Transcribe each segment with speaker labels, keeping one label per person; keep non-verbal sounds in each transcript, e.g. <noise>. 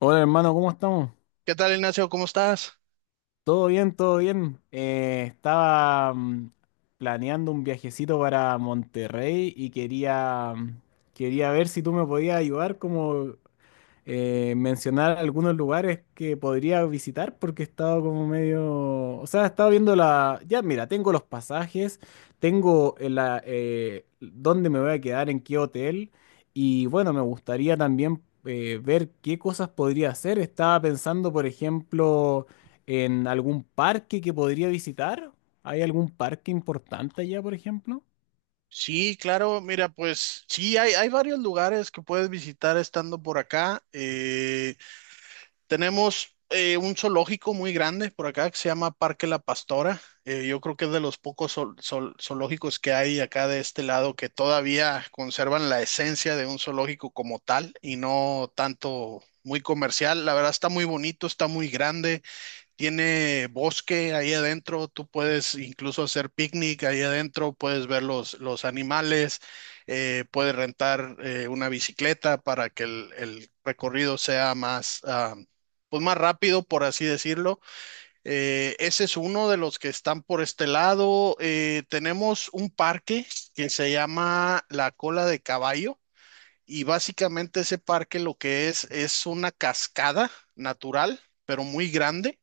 Speaker 1: Hola hermano, ¿cómo estamos?
Speaker 2: ¿Qué tal, Ignacio? ¿Cómo estás?
Speaker 1: Todo bien, todo bien. Planeando un viajecito para Monterrey y quería ver si tú me podías ayudar como mencionar algunos lugares que podría visitar porque he estado como medio, o sea, he estado viendo la, ya mira, tengo los pasajes, tengo la, dónde me voy a quedar, en qué hotel y bueno, me gustaría también ver qué cosas podría hacer. Estaba pensando, por ejemplo, en algún parque que podría visitar. ¿Hay algún parque importante allá, por ejemplo?
Speaker 2: Sí, claro, mira, pues sí, hay varios lugares que puedes visitar estando por acá. Tenemos un zoológico muy grande por acá que se llama Parque La Pastora. Yo creo que es de los pocos zoológicos que hay acá de este lado que todavía conservan la esencia de un zoológico como tal y no tanto muy comercial. La verdad está muy bonito, está muy grande. Tiene bosque ahí adentro, tú puedes incluso hacer picnic ahí adentro, puedes ver los animales, puedes rentar una bicicleta para que el recorrido sea más, pues más rápido, por así decirlo. Ese es uno de los que están por este lado. Tenemos un parque que se llama La Cola de Caballo. Y básicamente ese parque lo que es una cascada natural, pero muy grande,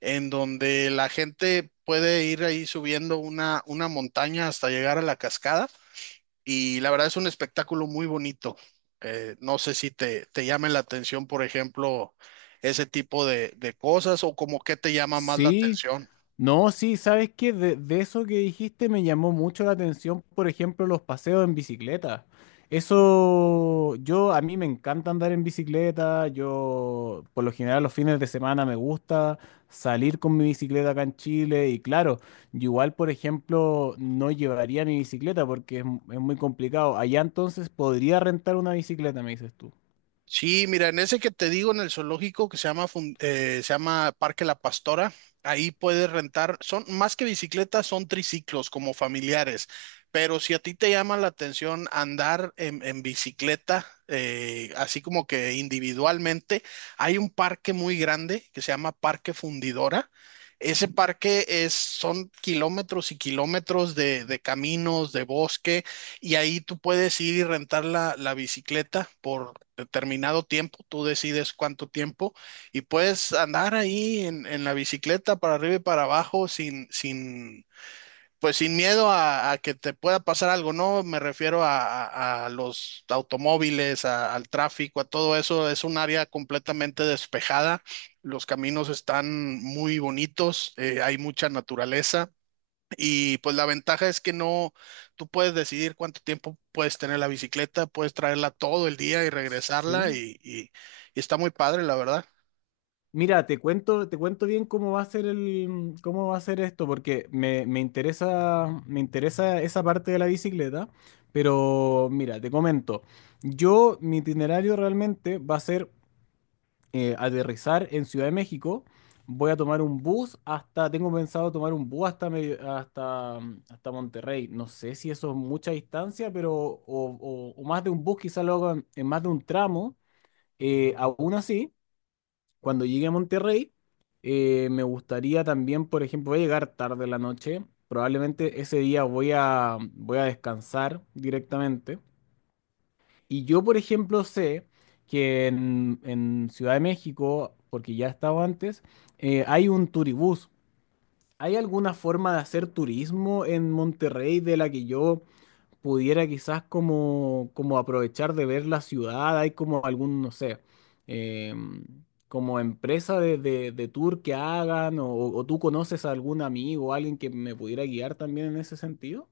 Speaker 2: en donde la gente puede ir ahí subiendo una montaña hasta llegar a la cascada. Y la verdad es un espectáculo muy bonito. No sé si te llame la atención, por ejemplo, ese tipo de cosas o como qué te llama más la
Speaker 1: Sí.
Speaker 2: atención.
Speaker 1: No, sí, ¿sabes qué? De eso que dijiste me llamó mucho la atención, por ejemplo, los paseos en bicicleta. Eso, yo, a mí me encanta andar en bicicleta, yo, por lo general, los fines de semana me gusta salir con mi bicicleta acá en Chile y claro, yo igual, por ejemplo, no llevaría mi bicicleta porque es muy complicado. Allá entonces podría rentar una bicicleta, me dices tú.
Speaker 2: Sí, mira, en ese que te digo, en el zoológico que se llama, se llama Parque La Pastora, ahí puedes rentar, son más que bicicletas, son triciclos como familiares, pero si a ti te llama la atención andar en bicicleta, así como que individualmente, hay un parque muy grande que se llama Parque Fundidora. Ese parque es, son kilómetros y kilómetros de caminos, de bosque y ahí tú puedes ir y rentar la, la bicicleta por determinado tiempo, tú decides cuánto tiempo y puedes andar ahí en la bicicleta para arriba y para abajo sin, sin, pues sin miedo a que te pueda pasar algo, ¿no? Me refiero a los automóviles, a- al tráfico, a todo eso. Es un área completamente despejada. Los caminos están muy bonitos, hay mucha naturaleza. Y pues la ventaja es que no, tú puedes decidir cuánto tiempo puedes tener la bicicleta, puedes traerla todo el día y regresarla
Speaker 1: Sí.
Speaker 2: y está muy padre, la verdad.
Speaker 1: Mira, te cuento bien cómo va a ser el, cómo va a ser esto, porque me, me interesa esa parte de la bicicleta, pero mira, te comento. Yo, mi itinerario realmente va a ser aterrizar en Ciudad de México. Voy a tomar un bus hasta, tengo pensado tomar un bus hasta, hasta, hasta Monterrey. No sé si eso es mucha distancia, pero, o, o más de un bus, quizá lo hago en más de un tramo. Aún así cuando llegue a Monterrey, me gustaría también, por ejemplo, voy a llegar tarde en la noche. Probablemente ese día voy a, voy a descansar directamente. Y yo, por ejemplo, sé que en Ciudad de México, porque ya he estado antes, hay un turibús. ¿Hay alguna forma de hacer turismo en Monterrey de la que yo pudiera quizás como, como aprovechar de ver la ciudad, hay como algún, no sé, em, como empresa de, de tour que hagan, o tú conoces a algún amigo, o alguien que me pudiera guiar también en ese sentido?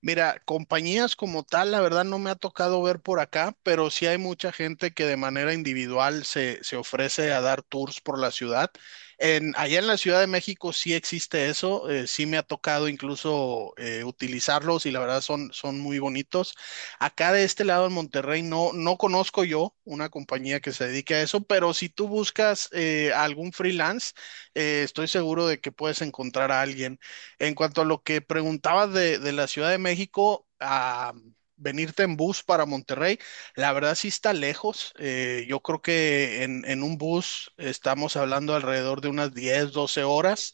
Speaker 2: Mira, compañías como tal, la verdad no me ha tocado ver por acá, pero sí hay mucha gente que de manera individual se ofrece a dar tours por la ciudad. En, allá en la Ciudad de México sí existe eso, sí me ha tocado incluso utilizarlos y la verdad son, son muy bonitos. Acá de este lado en Monterrey no conozco yo una compañía que se dedique a eso, pero si tú buscas algún freelance, estoy seguro de que puedes encontrar a alguien. En cuanto a lo que preguntabas de la Ciudad de México, a venirte en bus para Monterrey, la verdad sí está lejos. Yo creo que en un bus estamos hablando alrededor de unas 10-12 horas.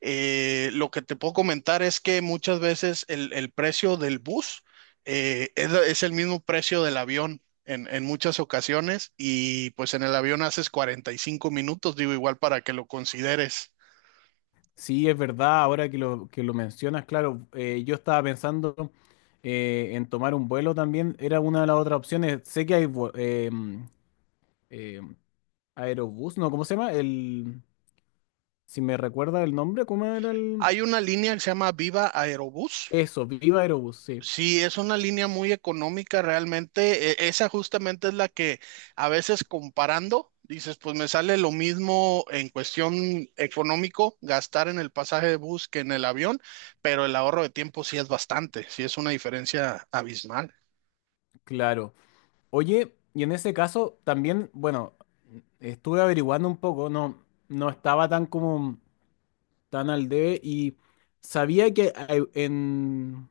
Speaker 2: Lo que te puedo comentar es que muchas veces el precio del bus es el mismo precio del avión. En muchas ocasiones y pues en el avión haces 45 minutos, digo igual para que lo consideres.
Speaker 1: Sí, es verdad, ahora que lo mencionas, claro, yo estaba pensando en tomar un vuelo también, era una de las otras opciones, sé que hay vu- em, em, aerobús, no, ¿cómo se llama? El, si me recuerda el nombre, ¿cómo era el...
Speaker 2: Hay una línea que se llama Viva Aerobús.
Speaker 1: Eso, Viva Aerobús, sí.
Speaker 2: Sí, es una línea muy económica realmente. Esa justamente es la que a veces comparando, dices, pues me sale lo mismo en cuestión económico gastar en el pasaje de bus que en el avión, pero el ahorro de tiempo sí es bastante, sí es una diferencia abismal.
Speaker 1: Claro. Oye, y en ese caso también, bueno, estuve averiguando un poco, no, no estaba tan como tan al debe y sabía que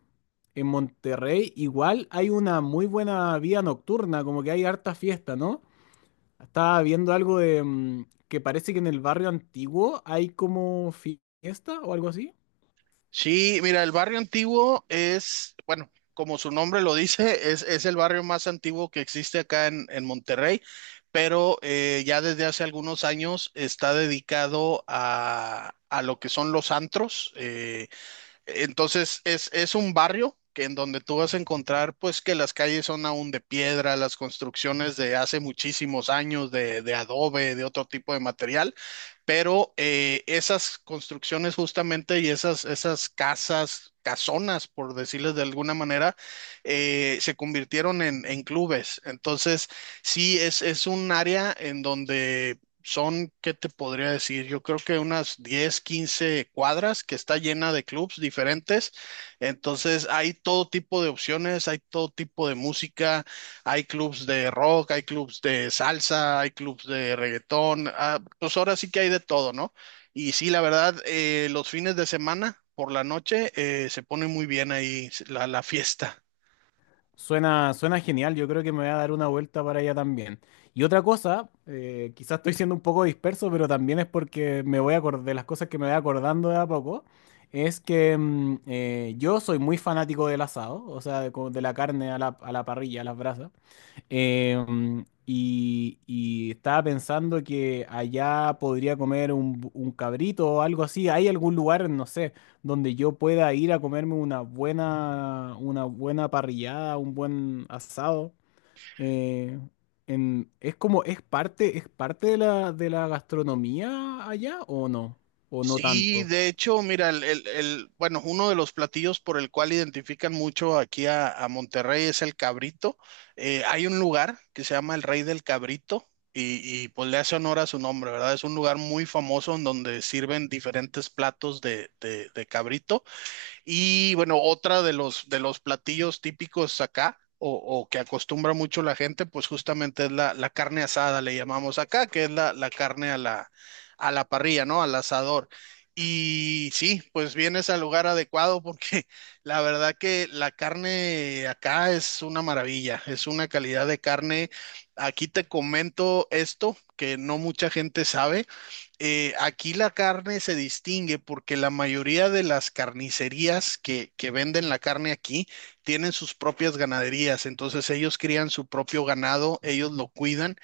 Speaker 1: en Monterrey igual hay una muy buena vida nocturna, como que hay harta fiesta, ¿no? Estaba viendo algo de que parece que en el barrio antiguo hay como fiesta o algo así.
Speaker 2: Sí, mira, el barrio antiguo es, bueno, como su nombre lo dice, es el barrio más antiguo que existe acá en Monterrey, pero ya desde hace algunos años está dedicado a lo que son los antros. Entonces es un barrio que en donde tú vas a encontrar pues que las calles son aún de piedra, las construcciones de hace muchísimos años de adobe, de otro tipo de material, pero esas construcciones justamente y esas casas, casonas, por decirles de alguna manera, se convirtieron en clubes. Entonces sí es un área en donde son, ¿qué te podría decir? Yo creo que unas 10-15 cuadras que está llena de clubs diferentes. Entonces hay todo tipo de opciones, hay todo tipo de música, hay clubs de rock, hay clubs de salsa, hay clubs de reggaetón. Pues ahora sí que hay de todo, ¿no? Y sí, la verdad, los fines de semana por la noche se pone muy bien ahí la fiesta.
Speaker 1: Suena, suena genial, yo creo que me voy a dar una vuelta para allá también. Y otra cosa, quizás estoy siendo un poco disperso, pero también es porque me voy a acordar de las cosas que me voy acordando de a poco, es que yo soy muy fanático del asado, o sea, de, como de la carne a la parrilla, a las brasas. Y, y estaba pensando que allá podría comer un cabrito o algo así. ¿Hay algún lugar, no sé, donde yo pueda ir a comerme una buena parrillada, un buen asado? Eh, es como, es parte de la gastronomía allá o no? ¿O no
Speaker 2: Sí,
Speaker 1: tanto?
Speaker 2: de hecho, mira, bueno, uno de los platillos por el cual identifican mucho aquí a Monterrey es el cabrito. Hay un lugar que se llama el Rey del Cabrito pues le hace honor a su nombre, ¿verdad? Es un lugar muy famoso en donde sirven diferentes platos de cabrito. Y bueno, otra de los platillos típicos acá, o que acostumbra mucho la gente, pues justamente es la, la carne asada, le llamamos acá, que es la, la carne a la parrilla, ¿no? Al asador. Y sí, pues vienes al lugar adecuado porque <laughs> la verdad que la carne acá es una maravilla, es una calidad de carne. Aquí te comento esto que no mucha gente sabe aquí la carne se distingue porque la mayoría de las carnicerías que venden la carne aquí tienen sus propias ganaderías, entonces ellos crían su propio ganado, ellos lo cuidan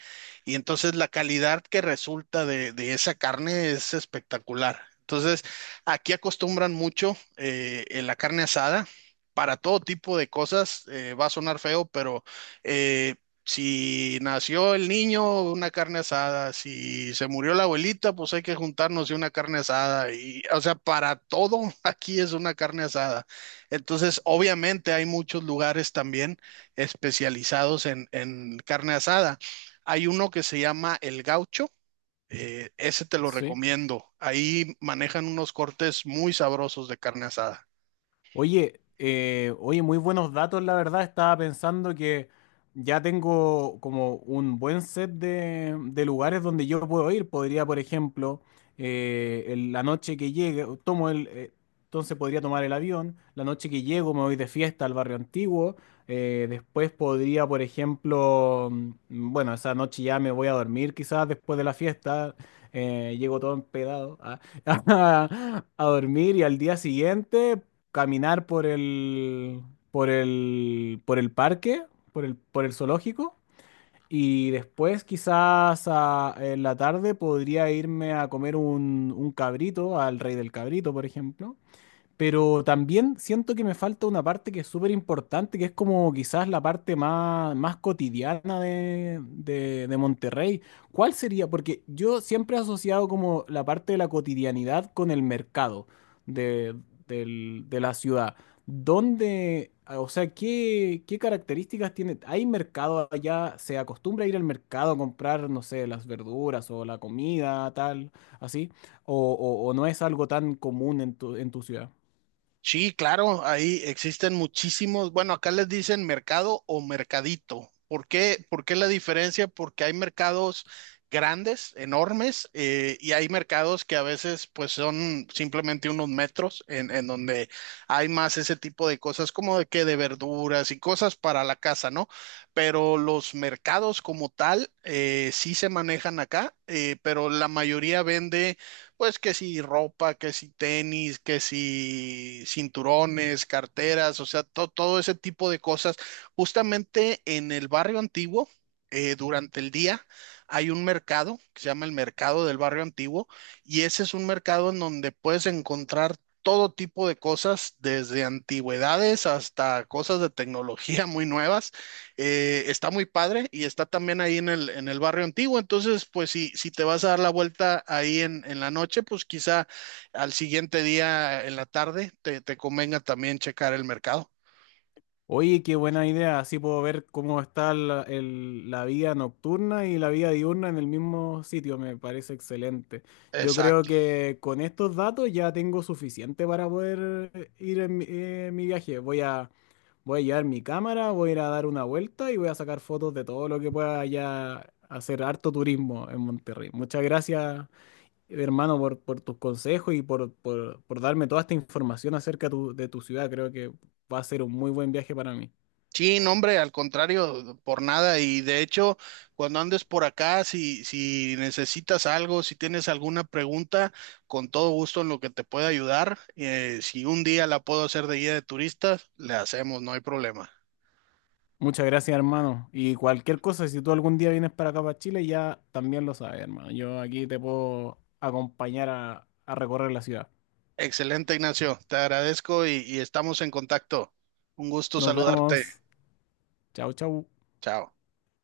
Speaker 2: y entonces la calidad que resulta de esa carne es espectacular. Entonces aquí acostumbran mucho la carne asada. Para todo tipo de cosas, va a sonar feo, pero eh, si nació el niño, una carne asada. Si se murió la abuelita, pues hay que juntarnos y una carne asada. Y, o sea, para todo <laughs> aquí es una carne asada. Entonces, obviamente hay muchos lugares también especializados en carne asada. Hay uno que se llama El Gaucho. Ese te lo
Speaker 1: Sí.
Speaker 2: recomiendo. Ahí manejan unos cortes muy sabrosos de carne asada.
Speaker 1: Oye, oye, muy buenos datos, la verdad. Estaba pensando que ya tengo como un buen set de lugares donde yo puedo ir. Podría, por ejemplo, en la noche que llegue, tomo el, entonces podría tomar el avión. La noche que llego me voy de fiesta al barrio antiguo. Después podría, por ejemplo, bueno, esa noche ya me voy a dormir quizás después de la fiesta. Llego todo empedado. A <laughs> a, dormir y al día siguiente caminar por el, por el, por el parque, por el zoológico, y después quizás en la tarde podría irme a comer un cabrito, al Rey del Cabrito, por ejemplo, pero también siento que me falta una parte que es súper importante, que es como quizás la parte más, más cotidiana de, de Monterrey. ¿Cuál sería? Porque yo siempre he asociado como la parte de la cotidianidad con el mercado de, de la ciudad. ¿Dónde, o sea, qué, qué características tiene? ¿Hay mercado allá? ¿Se acostumbra a ir al mercado a comprar, no sé, las verduras o la comida, tal, así? ¿O, o no es algo tan común en tu ciudad?
Speaker 2: Sí, claro, ahí existen muchísimos, bueno, acá les dicen mercado o mercadito. ¿Por qué? ¿Por qué la diferencia? Porque hay mercados grandes, enormes, y hay mercados que a veces pues son simplemente unos metros en donde hay más ese tipo de cosas como de que de verduras y cosas para la casa, ¿no? Pero los mercados como tal sí se manejan acá, pero la mayoría vende pues que si ropa, que si tenis, que si cinturones, carteras, o sea, todo ese tipo de cosas. Justamente en el barrio antiguo, durante el día, hay un mercado que se llama el mercado del barrio antiguo y ese es un mercado en donde puedes encontrar todo tipo de cosas, desde antigüedades hasta cosas de tecnología muy nuevas. Está muy padre y está también ahí en el barrio antiguo. Entonces, pues si, si te vas a dar la vuelta ahí en la noche, pues quizá al siguiente día en la tarde te convenga también checar el mercado.
Speaker 1: Oye, qué buena idea. Así puedo ver cómo está la, la vida nocturna y la vida diurna en el mismo sitio. Me parece excelente. Yo creo
Speaker 2: Exacto.
Speaker 1: que con estos datos ya tengo suficiente para poder ir en mi, mi viaje. Voy a, voy a llevar mi cámara, voy a ir a dar una vuelta y voy a sacar fotos de todo lo que pueda ya hacer harto turismo en Monterrey. Muchas gracias, hermano, por tus consejos y por darme toda esta información acerca de tu ciudad. Creo que va a ser un muy buen viaje para mí.
Speaker 2: Sí, no, hombre, al contrario, por nada. Y de hecho, cuando andes por acá, si, si necesitas algo, si tienes alguna pregunta, con todo gusto en lo que te pueda ayudar. Si un día la puedo hacer de guía de turistas, le hacemos, no hay problema.
Speaker 1: Muchas gracias, hermano. Y cualquier cosa, si tú algún día vienes para acá, para Chile, ya también lo sabes, hermano. Yo aquí te puedo acompañar a recorrer la ciudad.
Speaker 2: Excelente, Ignacio. Te agradezco y estamos en contacto. Un gusto
Speaker 1: Nos
Speaker 2: saludarte.
Speaker 1: vemos. Chau, chau.
Speaker 2: Chao.